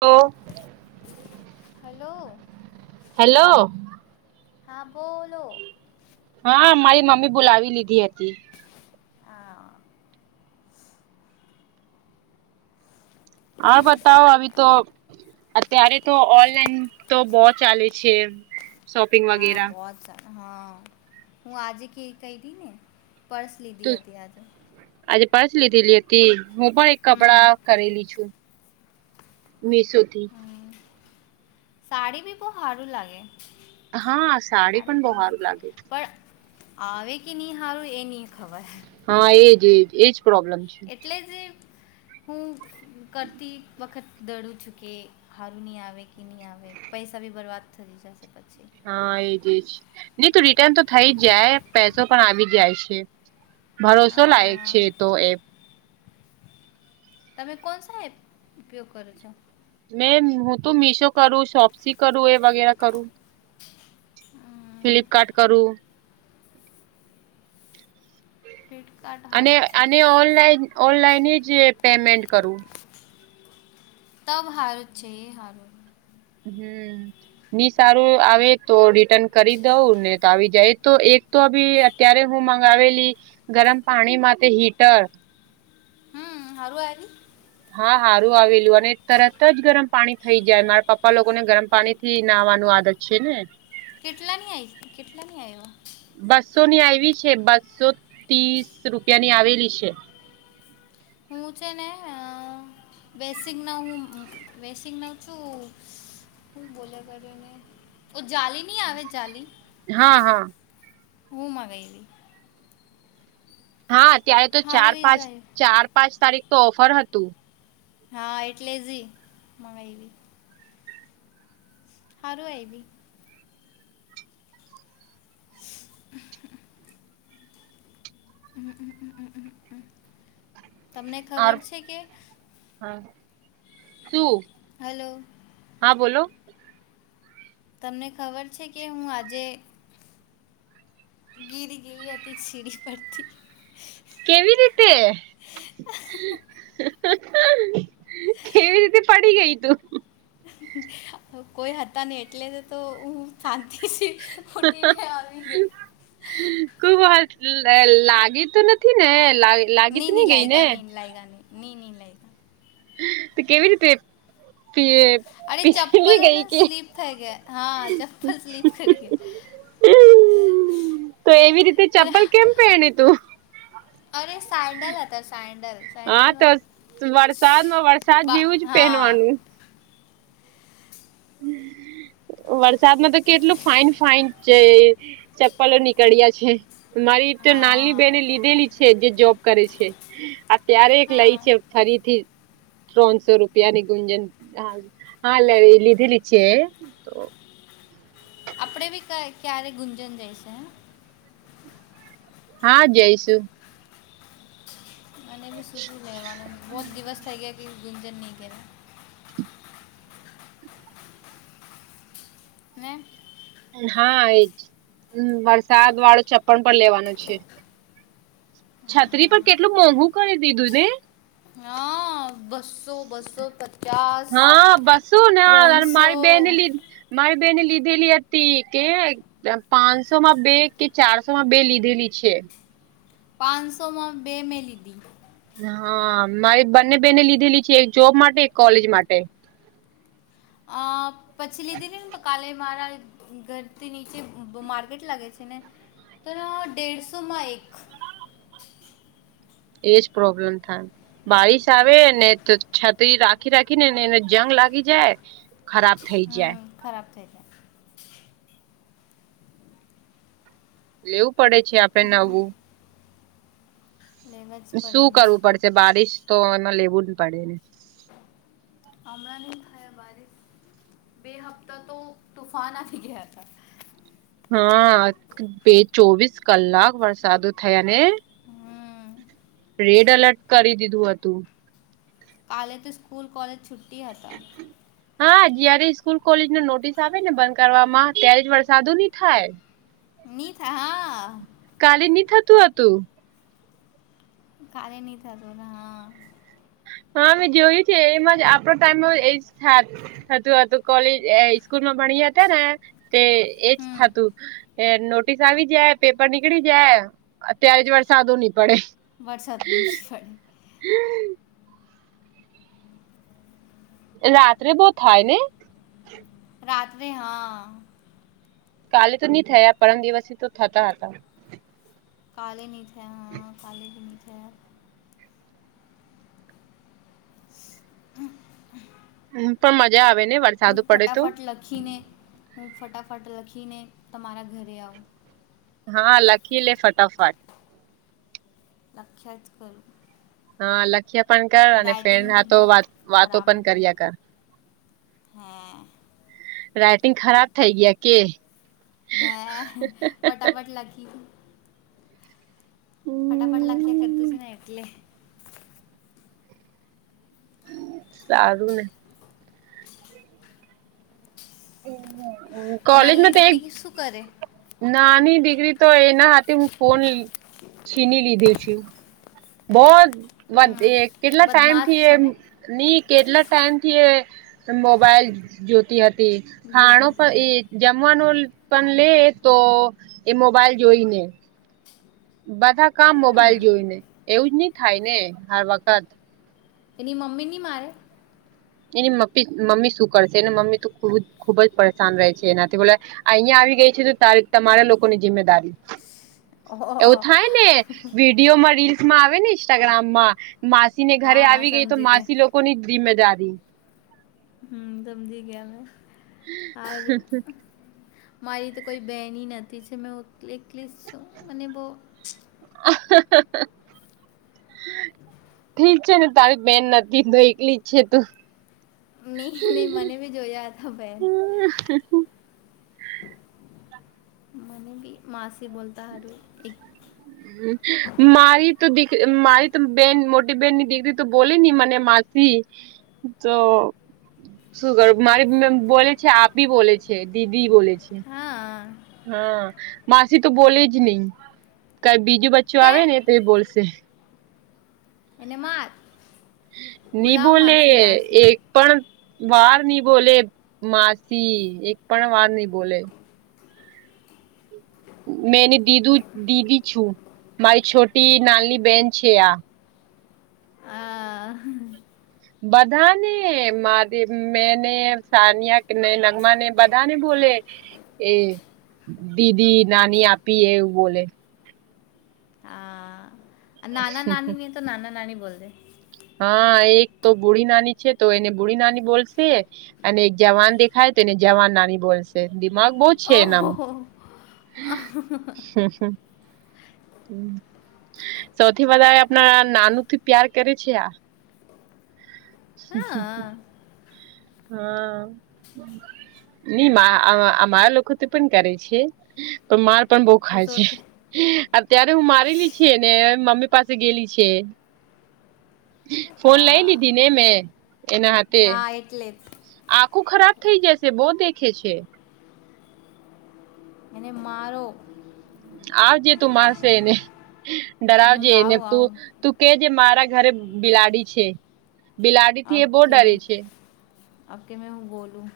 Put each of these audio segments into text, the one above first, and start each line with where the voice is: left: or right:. right: Hello.
left: Hello.
right: Hello.
left: હા, બોલો?
right: હા, મારી મમ્મી બોલાવી લીધી હતી.
left: હા.
right: હા, બતાવો હવે તો. ત્યારે તો ઓનલાઈન તો બહુ ચાલે છે. શોપિંગ
left: હા,
right: વગેરા
left: બહુ સારા. હા, હું આજે કે કરી રહી ને પર્સ
right: તો
left: લીધી હતી આજે.
right: આજે પર્સ લીધેલી હતી. હું પણ એક
left: હમ
right: કપડાં કરેલી છું. મીશો થી
left: શાડી બી બહુ હારું લાગે.
right: હા, સાડી પણ બવ હારું લાગે.
left: પણ આવે કે ની હારું એ ની ખબર.
right: હા એજ એજ એજ પ્રોબ્લેમ છે.
left: એટલે જ હું કરતી વખત દડું છું કે હારું નહીં આવે કે નહીં આવે, પૈસા બી બરબાદ થતી જશે પછી.
right: હા, એજ જ. નહીં તો રિટર્ન તો થઇ જ જાય, પૈસો પણ આવી જાય છે. ભરોસો
left: હા
right: લાયક
left: હા
right: છે, તો એ.
left: તમે કોણ સાહેબ ઉપયોગ કરો છો?
right: મેં હું તો મીશો કરું, શોપ્સી કરું એ વગેરે કરું.
left: હમ
right: ફ્લિપકાર્ટ કરું.
left: ફ્લિટકાર્ટ.
right: અને આ ઓનલાઈન ઓનલાઈન જ પેમેન્ટ કરવું.
left: તબ હારત છે એ હારત.
right: હમ્મ, ની સારું આવે તો રિટર્ન કરી દઉં ને તો આવી જાય તો એક તો ભી અત્યારે હું મંગાવેલી ગરમ પાણી માટે હીટર.
left: હમ્મ, હારુ આવી ઈ?
right: હા સારું આવેલું અને તરત જ ગરમ પાણી થઈ જાય મારા પપ્પા લોકોને ગરમ પાણી થી નાહવાનું આદત. છે ને.
left: કેટલા ની આવી કેટલા ની આવ્યા?
right: બસો ની આવી છે બસો ત્રીસ રૂપિયા ની આવેલી છે.
left: હું છે ને અ વેસીગ ના હું વેસીગ ના છું હું બોલ કર એ ને ઓ જલી ની આવે જાલી.
right: હા હા.
left: હુંમાંગઈવી.
right: હા અત્યારે તો ચાર
left: સારું એ
right: પાંચ
left: જ આવ્યું
right: ચાર પાંચ તારીખ તો ઓફર હતું.
left: હા એટલે જી મંગાવવી. હારું એવી. તમને
right: ઓર
left: ખબર છે કે
right: હા, શું?
left: હાલો.
right: હા બોલો.
left: તમને ખબર છે કે હું આજે ગીરી ગેલી હતી સીડી પરથી.
right: કેવી રીતે? કેવી રીતે પડી ગય તું?
left: કોઈ હતા ની એટલે તો હું શાંતિથી ફૂટીને આવી ગઈ.
right: કુ વા લાગે તો નથી ને લાગે?
left: ની ની લાયગા ની લાયગા ની ની લય
right: તે કેવી રીતે તુએ
left: અરે ચપ્પલ એને સ્લીપ થઈ ગયા. હા, ચપ્પલ સ્લીપ કરી ગઈ.
right: તો એવી રીતે
left: મને
right: ચપ્પલ કેમ પહેણી તું?
left: અરે સેન્ડલ હતા સેન્ડલ
right: હા તો
left: સેન્ડલમાં
right: વરસાદમાં વરસાદ
left: બા
right: જેવું જ
left: હા
right: પહેનવાનું. હમ વરસાદમાં તો કેટલું ફાઈન ફાઈન જે ચપ્પલો નીકળ્યા છે. મારી તો નાલની
left: હા
right: બેહેને લીધેલી છે જે જોબ કરે છે આ ત્યારે એક લઈ
left: હા
right: છે. ફરીથી ત્રણસો રૂપિયાની ગુંજન હા લઈ લીધ લી છે.
left: આપડે ભી ક ક્યારે ગુંજન જઈશે
right: હા જઈશું
left: અને બી શુંધું લેવાનું બહુ જ દિવસ થઈ ગયા કે ગુંંજન નહીં કર્યા મેને
right: હા એજ, વરસાદ વાળું ચપ્પણ પણ લેવાનું છે. છત્રી પર કેટલું મોંઘું કરી દીધું ને?
left: હા બસો બસો પ
right: હા બસું ના મારી બેન લીધ મારી બેહેને લીધેલી હતી કે પાંચસો માં બે કે ચારસો માં બે લીધેલી છે.
left: પાંચસોમાં બે મે લીધી.
right: હા મારી બંને બેને લીધેલી છે એક જોબ માટે એક કોલેજ માટે
left: અ પછી લીધી ને તો કાલે મારા ઘરથી નીચે માર્કેટ લાગે છે ને તો દેઢસો માં એક
right: એજ પ્રોબ્લેમ થાય બળિશ આવે ને તો છત્રી રાખી રાખી ને ને એને જંગ લાગી જાય ખરાબ થઈ જાય
left: હમ ખરાબ થઇ જાય
right: લેવું પડે છે આપડે નવું
left: લેવા જ પડે
right: શું
left: નહીં
right: કરવું પડશે બારિશ તો એમાં લેવું જ પડે ને
left: હમણાં થયા બારિશ બે હપ્તા તો તોુફાનાથી ગયા હતા
right: હા બે ચોવીસ કલાક વરસાદો થયા ને
left: હમ
right: રેડ એલર્ટ કરી દીધું હતું
left: કાલે તો સ્કૂલ કોલેજ છુટ્ટી હતા..
right: હા જયારે સ્કૂલ કોલેજ ન નોટિસ આવે ને બંધ કરવામાં ત્યારે જ વરસાદો નહી થાય
left: મની થ હા
right: કાલે નહી થતું હતું.
left: કાલે નહી થતુ હા
right: હા મે જોયું છે એમાં આપડો ટાઈમે થતું હતું કોલેજ સ્કૂલમાં ભણી હતા ને તે એજ
left: હમ
right: થતું. એ નોટિસ આવી જાય, પેપર નીકળી જાય, અત્યારે જ વરસાદો નહી પડે
left: વરસાદ ની ફડ
right: રાત્રે બહુ થાય નય
left: રાત્રે હા
right: કાલે તો નહી થયા પરમ દિવસ થી તો થતા હતા.
left: કાલે નય થયા હા કાલે ભી નય થયા હ
right: હા પણ મજા આવે ને વરસાદ
left: હું ફટાફટ લખીને હું ફટાફટ લખીને તમારા ઘરે આવું.
right: હા લખી લે ફટાફટ
left: લખ્યાજ કરું
right: હા લખ્યા પણ કર અને ફેર
left: રાઇટિંગ બી
right: થાતો
left: બહુ
right: વાતો પણ કર્યા કર
left: હા
right: વ્રાઈટિંગ ખરાબ થઈ ગયા કે?
left: હે ફટાફટ લખી ફટાફટ લખ્યા કરતો છે ને એટલે
right: સારું ને
left: નાલ્લી
right: કોલેજમાં તે
left: દીકરી શું કરે
right: નાની દીકરી તો એના હાથે હું ફોન છીની લીધે છે. બહુ
left: હમ
right: પછી કેટલા ટાઈમ
left: બદમાશ
right: થી એ
left: છે ને
right: ની કેટલા ટાઈમથી મોબાઈલ જો થી હતી ખાણો
left: ડોરે હતી
right: પણ એ જમવાનું પણ લે તો એ મોબાઈલ જોઈને બધા કામ
left: હમ
right: મોબાઈલ જોઈને એવું જ નઈ થાય ને હર વખત
left: એની મમ્મી નય મારે?
right: એની મમ્મી શું કરશે એ મમ્મી તો ખ ખુબ જ પરેશાન રહે છે એનાથી બોલે. અહિયાં આવી ગઈ છે તો તમારા લોકોની જિમ્મેદારી. એવું
left: ઓહ
right: થાય ને વિડીયોમાં રીલ્સ માં આવે ને ઇન્સ્ટાગ્રામ માં ને
left: હા
right: ઘરે
left: હા
right: આવી ગઈ તો
left: સમજી ગયા
right: માસી લોકો ની જિમ્મેદારી
left: હમ સમજી ગયા સારું. મારી તો કોઈ બહેન નથી છે મેં હું એકલી જ છું મને બહુ
right: [unintelligible]
left: [unintelligible]
right: ઠીક છે ને તારી બેન નથી તો એકલી જ છે તું
left: નહી નહી મને ભી જોયા હતા બેન
right: હ
left: મને ભી માસી બોલતા હું એક
right: હમ મારી તો મારી તો બેન મોટી બેન ની દીકરી તો બોલેય નય મને માસી તો શું કરું મારી બોલે છે આપી બોલે છે દીદી બોલે છે
left: હા
right: હા માસી તો બોલે જ નહી કઈ બીજું બચ્ચું આવે
left: કેમ
right: ને તો એ બોલશે
left: એનેમાં
right: ની બોલે
left: માસી
right: એક પણ વાર ની બોલે માસી એક પણ વાર નહી બોલે મેંને દીધું દીદી છું મારી છોટી નાનીની બેન છે આ
left: આ
right: બધા ને મા મેને સાાનિયા ન નગમાને બધા ને બોલે એ દીદી નાની આપી એવું બોલે
left: હા નાના નાની ન તો નાના નાની બોલ દ
right: હા એક તો બુઢી નાની છે તો એને બુઢી નાની બોલશે અને એક જવાન દેખાય તો એને જવાન નાની બોલશે દિમાગ બહ જ છે
left: ઓહો
right: એનામાં
left: હા
right: હ સૌથી વધારે આપણા નાનું થી પ્યાર કરે છે આ હા ન અમારા લોકો તો પણ કરે છે તો માર પણ બહુ ખાય છે અત્યારે હું મારેલી છ ને મમ્મી પાસે ગેલી છે ફોન લઈ
left: હા
right: લીધી ને મેં એના હાથે
left: હા એટલે
right: આખું ખરાબ થઇ જશે બહ દેખે છે
left: એને મારોો
right: આવજે તું મારસે એને ડરાવજે એને તું તું કેજ મારા ઘરે બિલાડી છે બિલાડી થી એ બહુ
left: ઓકે
right: ડરે છે
left: આપકે મેં હું બોલું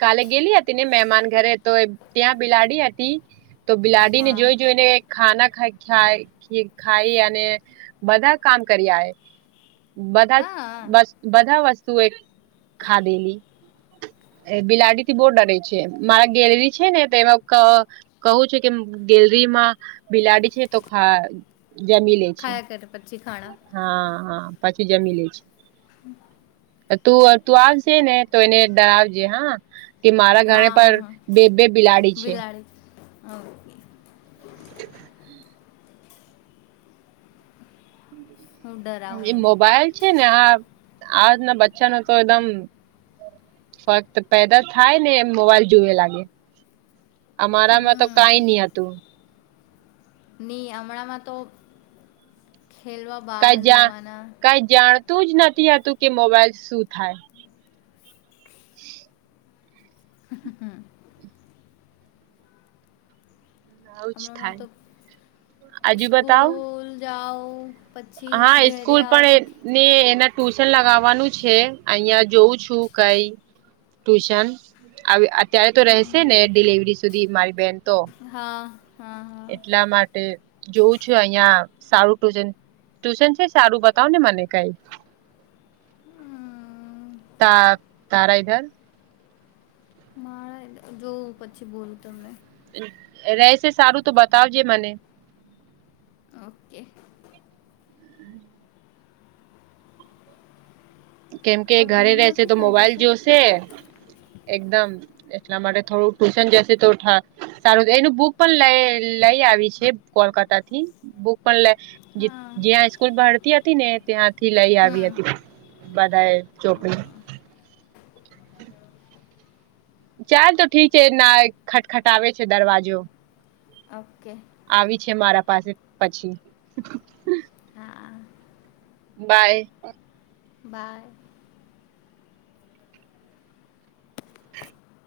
right: કાલે ગેલી હતી ને મહેમાન ઘરે તો ત્યાં બિલાડી હતી તો બિલાડી ને જોઈ જોઈને ખાના ખ ખાઈ અને બધા કામ કર્યા એ બધા
left: હા
right: બધા વસ્તુએ ખાધેલી બિલાડી થી બહુ ડરે છે મારા ગેલેરી છે ને તો એમાં કવું છે કે ગેલરીમાં બિલાડી છે તોા
left: ખાયા કર પછી ખાણા
right: હા હા પાછી જમી લે છે તું તું આવજે ને તો એને ડરાવજે હા કે મારા ઘરે
left: હા
right: પણ બે બે બિલાડી છે
left: હ
right: હ
left: હું ડરાવું
right: એ
left: એને
right: મોબાઈલ છે ને આ આજના બચ્ચા ન તો એકદમ ફક્ત પેદા થાય ને એમ મોબાઈલ જુવે લાગે. અમારામાં તો
left: હમ
right: કઈ નહ હતું.
left: ની હમણાંમાં તો ખેલવા બહાર
right: કઈ જા
left: જવાના
right: કઈ જાણતું જ નથી આ તું કે મોબાઈલ શું થાય. [unintelligible]
left: હા હા
right: આવું જ
left: અમણા
right: થાય
left: તો
right: હજુ બતાવ
left: સ્સ્કૂલ જાઓ પછી
right: હા
left: ઘરે
right: સ્કૂલ
left: આવો તો
right: પણ ને એના ટ્યુશન લગાવવાનું છે અહિયાં જોઉં છું કઈ. ટ્યુશન અત્યારે તો રહેશે
left: હમ,
right: ને ડિલિવરી સુધી મારી બેહેન તો
left: હા હા હા
right: એટલા માટે જોવું છું અહિયાં સારું ટ્યુશન. ટ્યુશન છે સારું બતાવ ને મને કઈ
left: હા
right: તા તારાય ધર
left: મારે જોવું પછી બોલું તમને
right: રશે સારું તો બતાવજે મને
left: ઓકે
right: કેમ કે
left: પર
right: ઘરે
left: દૂર
right: રશે
left: નથી
right: તો
left: થઈ
right: મોબાઈલ
left: જશે
right: જોશે. એકદમ એટલા માટે થોડું ટ્યુશન જશે તો સારું એનું બુક પણ લઈ લઈ આવી છે કોલકાતા થી બુક પણ લ
left: હા
right: જ્યાં સ્કૂલ ભળતી હતી ને ત્યાંથી લઈ આવી
left: હમ
right: હતી બધાએ ચોપડી ચાલ તો ઠીક છે એ ના ખટખટાવે છે દરવાજો
left: ઓકે
right: આવી છે મારા પાસે પછી
left: હા
right: બાય.
left: બાય.